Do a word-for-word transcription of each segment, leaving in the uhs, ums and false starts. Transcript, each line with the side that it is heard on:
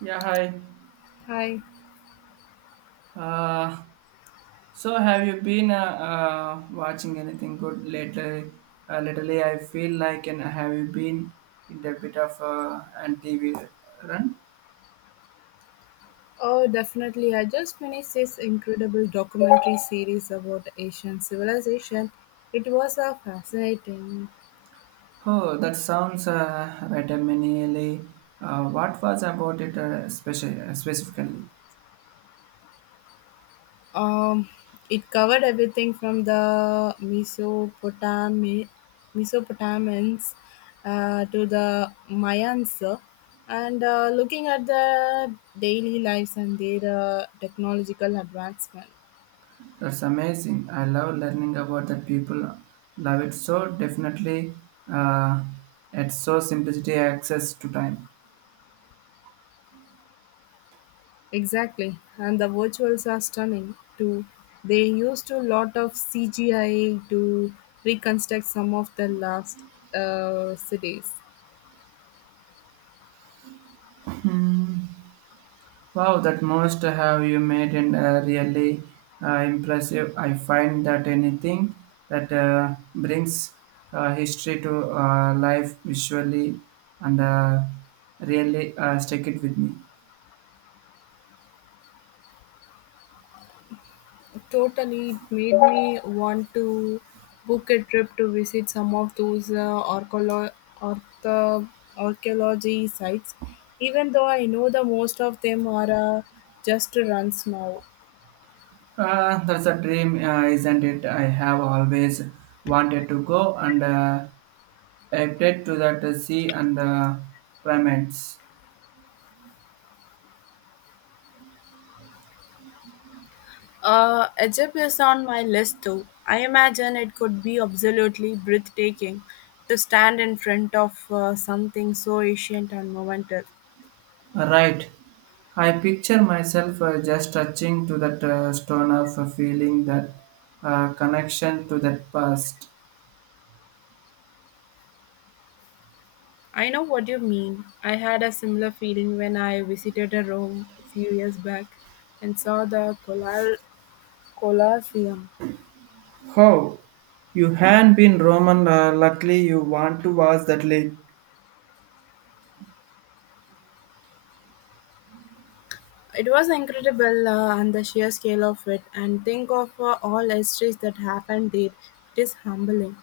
right: Yeah, hi.
left: Hi.
right: Uh, so, have you been uh, uh, watching anything good lately? Uh, lately, I feel like, and have you been in the bit of uh, anti run?
left: Oh, definitely. I just finished this incredible documentary series about Asian civilization. It was a fascinating.
right: Oh, that sounds uh, right. I mean, uh, what was about it uh, speci- uh, specifically?
left: Um, it covered everything from the Mesopotami- Mesopotamians uh, to the Mayans, uh, and uh, looking at the daily lives and their uh, technological advancement.
right: That's amazing. I love learning about that people. Love it so definitely. Uh, at so simplicity, access to time.
left: Exactly, and the virtuals are stunning too. They used a lot of C G I to reconstruct some of the last uh, cities.
right: Wow, that most have you made and uh, really uh, impressive. I find that anything that uh, brings uh, history to uh, life visually and uh, really uh, stick it with me.
left: Totally, it made me want to book a trip to visit some of those uh, archeolo- artho- archaeology sites, even though I know the most of them are uh, just runs now.
right: Uh, that's a dream, uh, isn't it? I have always wanted to go and uh, headed to that uh, sea and uh, primates.
left: Uh, Egypt is on my list too. I imagine it could be absolutely breathtaking to stand in front of uh, something so ancient and monumental.
right: Right. I picture myself uh, just touching to that uh, stone of uh, feeling that uh, connection to that past.
left: I know what you mean. I had a similar feeling when I visited a Rome a few years back and saw the Colla- Colosseum.
right: How? You had been Roman, uh, luckily you want to watch that lake.
left: It was incredible uh, and the sheer scale of it, and think of uh, all histories that happened there. It is humbling.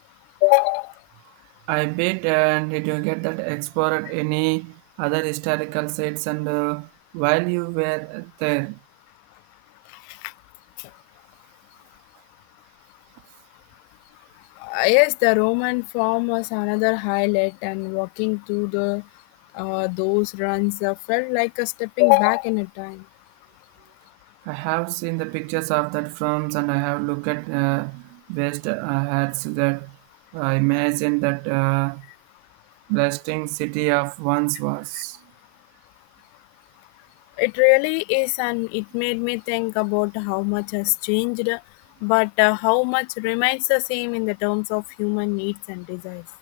right: I bet, and did you get that explored any other historical sites? And uh, while you were there,
left: Uh, yes, the Roman form was another highlight, and walking through the uh, those runs uh, felt like a stepping back in a time.
right: I have seen the pictures of that films, and I have looked at uh, West uh, hats that uh, I imagine that uh, blasting city of once was.
left: It really is, and it made me think about how much has changed, but uh, how much remains the same in the terms of human needs and desires.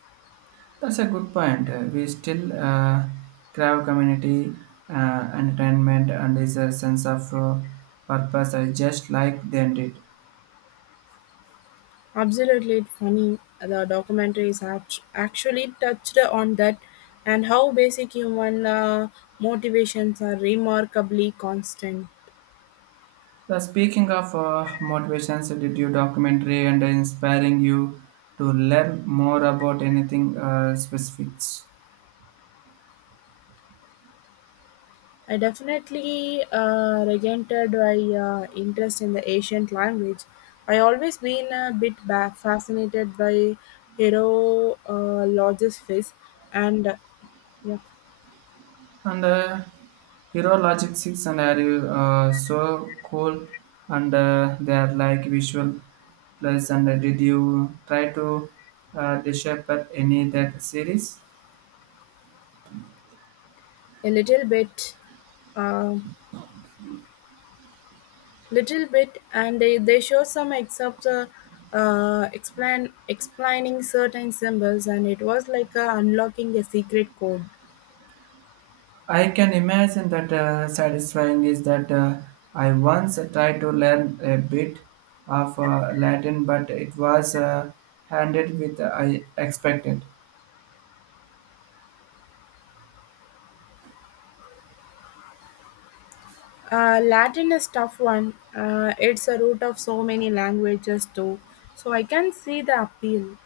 right: That's a good point. Uh, We still uh, crave community, uh, entertainment, and is a sense of uh, purpose. I just like they did.
left: Absolutely funny. The documentary is act- actually touched on that and how basic human uh, motivations are remarkably constant.
right: The speaking of uh, motivations, did you documentary and inspiring you to learn more about anything uh, specifics?
left: I definitely uh, regented my uh, interest in the ancient language. I always been a bit ba- fascinated by hieroglyphics and uh, yeah,
right: And uh, Hero Logic six and are you uh, so cool and uh, they are like visual plus and uh, did you try to uh, decipher any that series?
left: a little bit, um little bit, and they, they show some except uh, uh, explain explaining certain symbols, and it was like uh, unlocking a secret code.
right: I can imagine that uh, satisfying is that uh, I once tried to learn a bit of uh, Latin but it was uh, handed with uh, I expected.
left: Uh, Latin is tough one. Uh, it's a root of so many languages too. So I can see the appeal.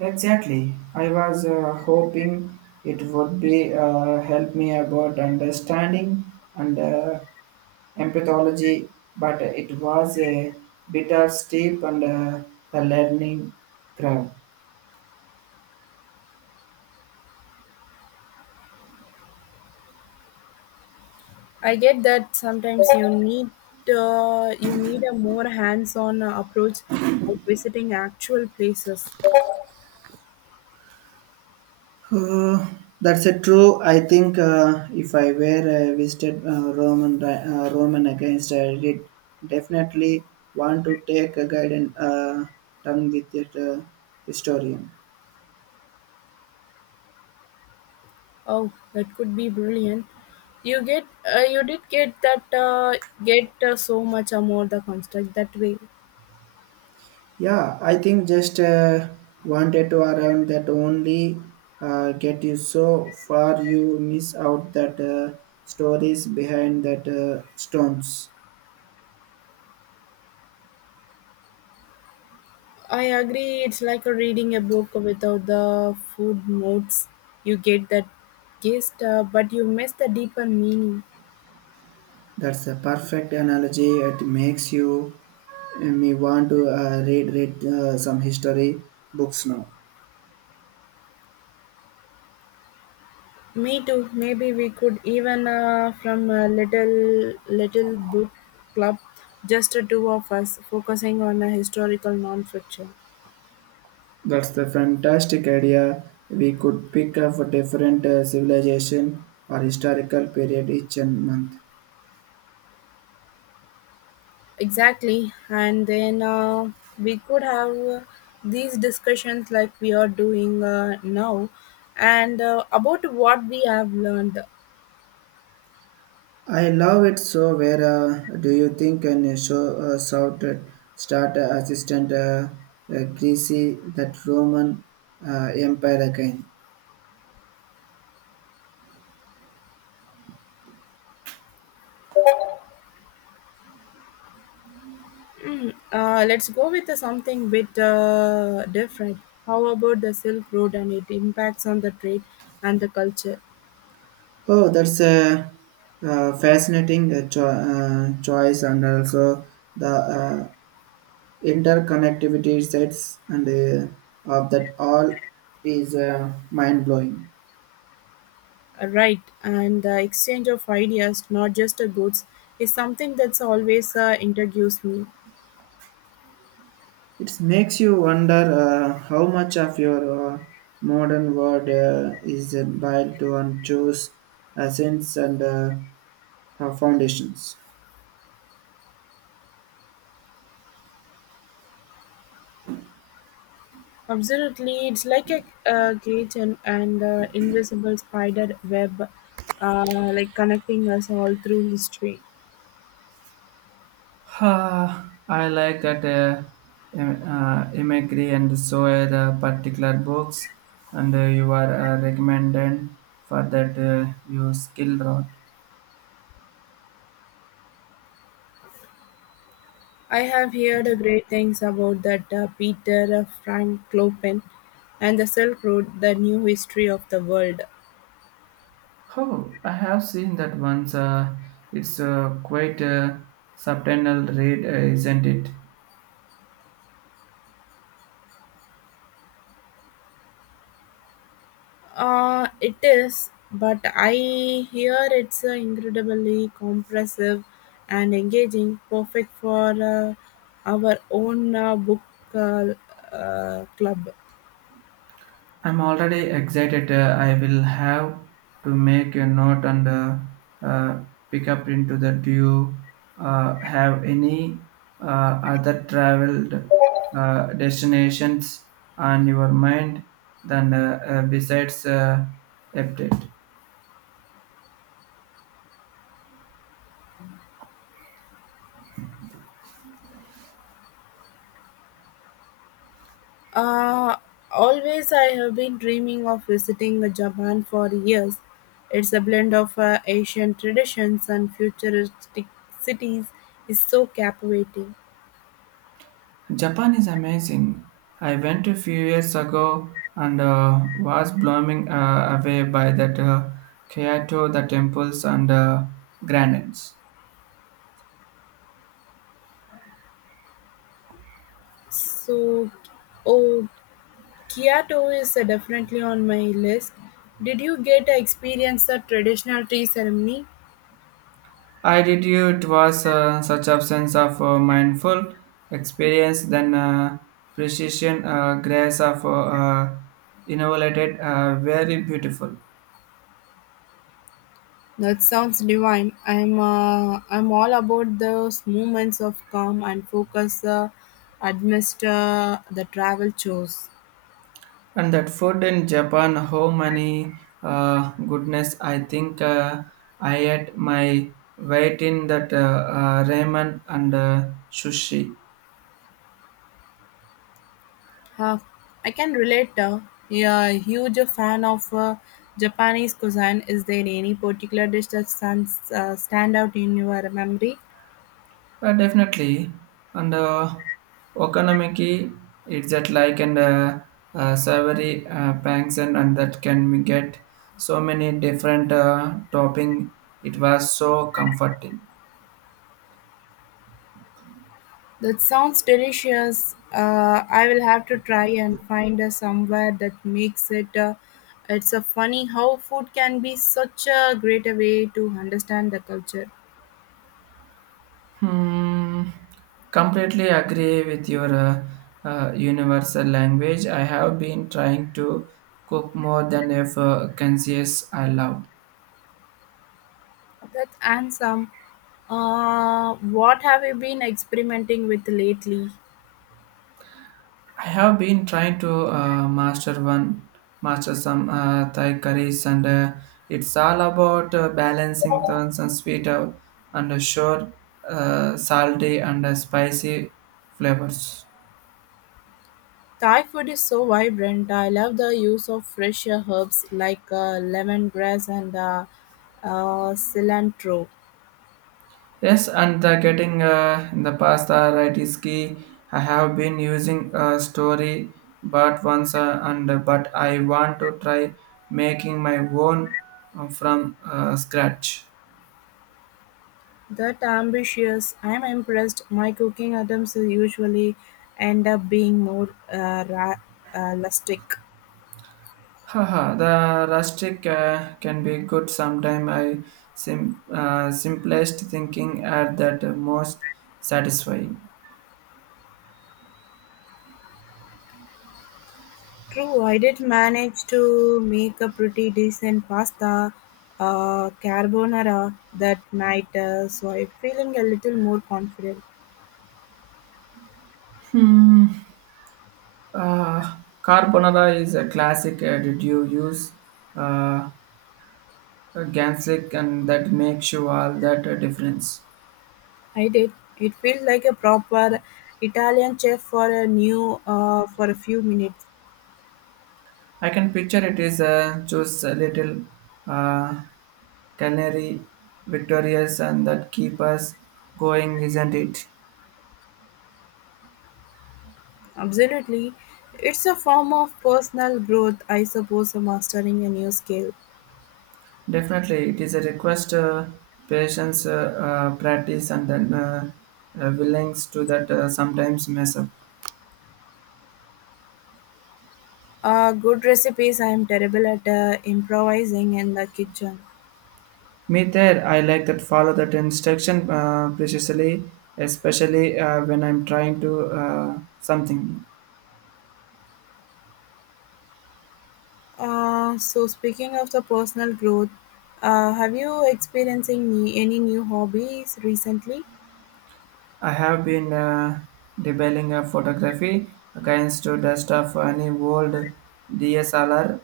right: Exactly. I was uh, hoping it would be uh, help me about understanding and uh, empathology, but it was a bit of steep and uh, the learning curve.
left: I get that sometimes you need uh, you need a more hands-on uh, approach, like visiting actual places.
right: Uh, that's a true. I think uh, if I were uh, visited uh, Roman uh, Roman against, I did definitely want to take a guidance uh, tongue with a uh, historian.
left: Oh, that could be brilliant. You get uh, you did get that uh, get uh, so much uh, more the construct that way.
right: Yeah, I think just uh, wanted to around that only uh, get you so far you miss out that uh, stories behind that uh, stones.
left: I agree, it's like a reading a book without the food notes. You get that gist, uh, but you miss the deeper meaning.
right: That's the perfect analogy. It makes you uh, me want to uh, read read uh, some history books now.
left: Me too. Maybe we could even uh, from a little little book club, just the two of us, focusing on a historical nonfiction.
right: That's the fantastic idea. We could pick up a different uh, civilization or historical period each and month.
left: Exactly, and then uh, we could have uh, these discussions like we are doing uh, now, and uh, about what we have learned.
right: I love it. So, where uh, do you think and show uh, shout at start uh, assistant uh, uh, Greasy that Roman uh, Empire again?
left: Uh, let's go with something bit uh, different. How about the Silk Road and its impacts on the trade and the culture?
right: Oh, that's a, uh fascinating uh, cho- uh, choice, and also the uh, interconnectivity sets and uh, of that all is uh, mind blowing.
left: Uh, Right, and the exchange of ideas, not just the goods, is something that's always uh, intrigues me.
right: It makes you wonder uh, how much of your uh, modern world uh, is built on choose essence and uh, uh, foundations.
left: Absolutely, it's like a, uh cage and, and uh, invisible spider web, uh, like connecting us all through history.
right: Ah, I like that uh, im- uh, imagery and so are the particular books and uh, you are uh, recommended for that uh, you skill rod.
left: I have heard great things about that uh, Peter Frankopan and the Silk Road, the new history of the world.
right: Oh, I have seen that once. Uh, it's uh, quite a subtle read, uh, isn't it?
left: Uh, it is, but I hear it's uh, incredibly comprehensive and engaging, perfect for uh, our own uh, book uh, uh, club.
right: I'm already excited. Uh, I will have to make a note and uh, uh, pick up into the. Do you uh, have any uh, other traveled uh, destinations on your mind than uh, uh, besides uh, Egypt?
left: Uh, Always, I have been dreaming of visiting Japan for years. It's a blend of uh, Asian traditions and futuristic cities is so captivating.
right: Japan is amazing. I went a few years ago and uh, was blown uh, away by that uh, Kyoto, the temples and uh, gardens.
left: So, oh, Kyoto is uh, definitely on my list. Did you get to experience the traditional tea ceremony?
right: I did you. It was uh, such a sense of uh, mindful experience, then uh, precision, uh, grace of uh, uh, innovated, uh, very beautiful.
left: That sounds divine. I'm uh, I'm all about those moments of calm and focus uh, amidst uh, the travel chores.
right: And that food in Japan, how many uh, goodness! I think uh, I ate my weight in that uh, uh, ramen and uh, sushi.
left: Uh, I can relate. Uh, yeah, a huge fan of uh, Japanese cuisine. Is there any particular dish that stands uh, stand out in your memory?
right: Uh, definitely, and uh, okonomiyaki, it's that like and uh, uh, savory uh, banks and, and that can we get so many different uh, topping. It was so comforting.
left: That sounds delicious. Uh, I will have to try and find uh, somewhere that makes it. Uh, it's a funny how food can be such a great way to understand the culture.
right: Hmm, completely agree with your uh, uh, universal language. I have been trying to cook more than if uh, conscious I love.
left: That's handsome. Uh, what have you been experimenting with lately?
right: I have been trying to uh, master one, master some uh, Thai curries, and uh, it's all about uh, balancing turns and sweet out and uh, sure uh, salty and uh, spicy flavors.
left: Thai food is so vibrant. I love the use of fresh herbs like uh, lemongrass and uh, uh, cilantro.
right: Yes, and the getting uh, in the pasta right is key. I have been using a story, but once uh, and uh, but I want to try making my own uh, from uh, scratch.
left: That ambitious, I'm impressed. My cooking attempts usually end up being more uh, ra- uh, rustic.
right: Haha, the rustic uh, can be good sometime. I sim- uh, simplest thinking at that most satisfying.
left: True, I did manage to make a pretty decent pasta uh, carbonara that night, uh, so I'm feeling a little more confident.
right: Uh, carbonara is a classic. Uh, did you use uh, ganslick and that makes you all that uh, difference?
left: I did. It felt like a proper Italian chef for a new uh, for a few minutes.
right: I can picture it is uh, just a little uh, canary victorious and that keep us going, isn't it?
left: Absolutely, it's a form of personal growth, I suppose. Mastering a new skill.
right: Definitely, it is a request, uh, patience, uh, uh, practice, and then uh, uh, willingness to that uh, sometimes mess up.
left: Uh, good recipes. I am terrible at uh, improvising in the kitchen.
right: Me there, I like that follow that instruction uh, precisely, especially uh, when I'm trying to uh, something new.
left: Uh, so speaking of the personal growth, uh, have you experiencing any new hobbies recently?
right: I have been uh, debating a photography against the dust of any old D S L R,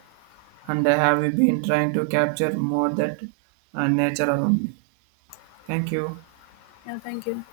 right: and I have been trying to capture more that uh, nature around me. Thank you.
left: Yeah, thank you.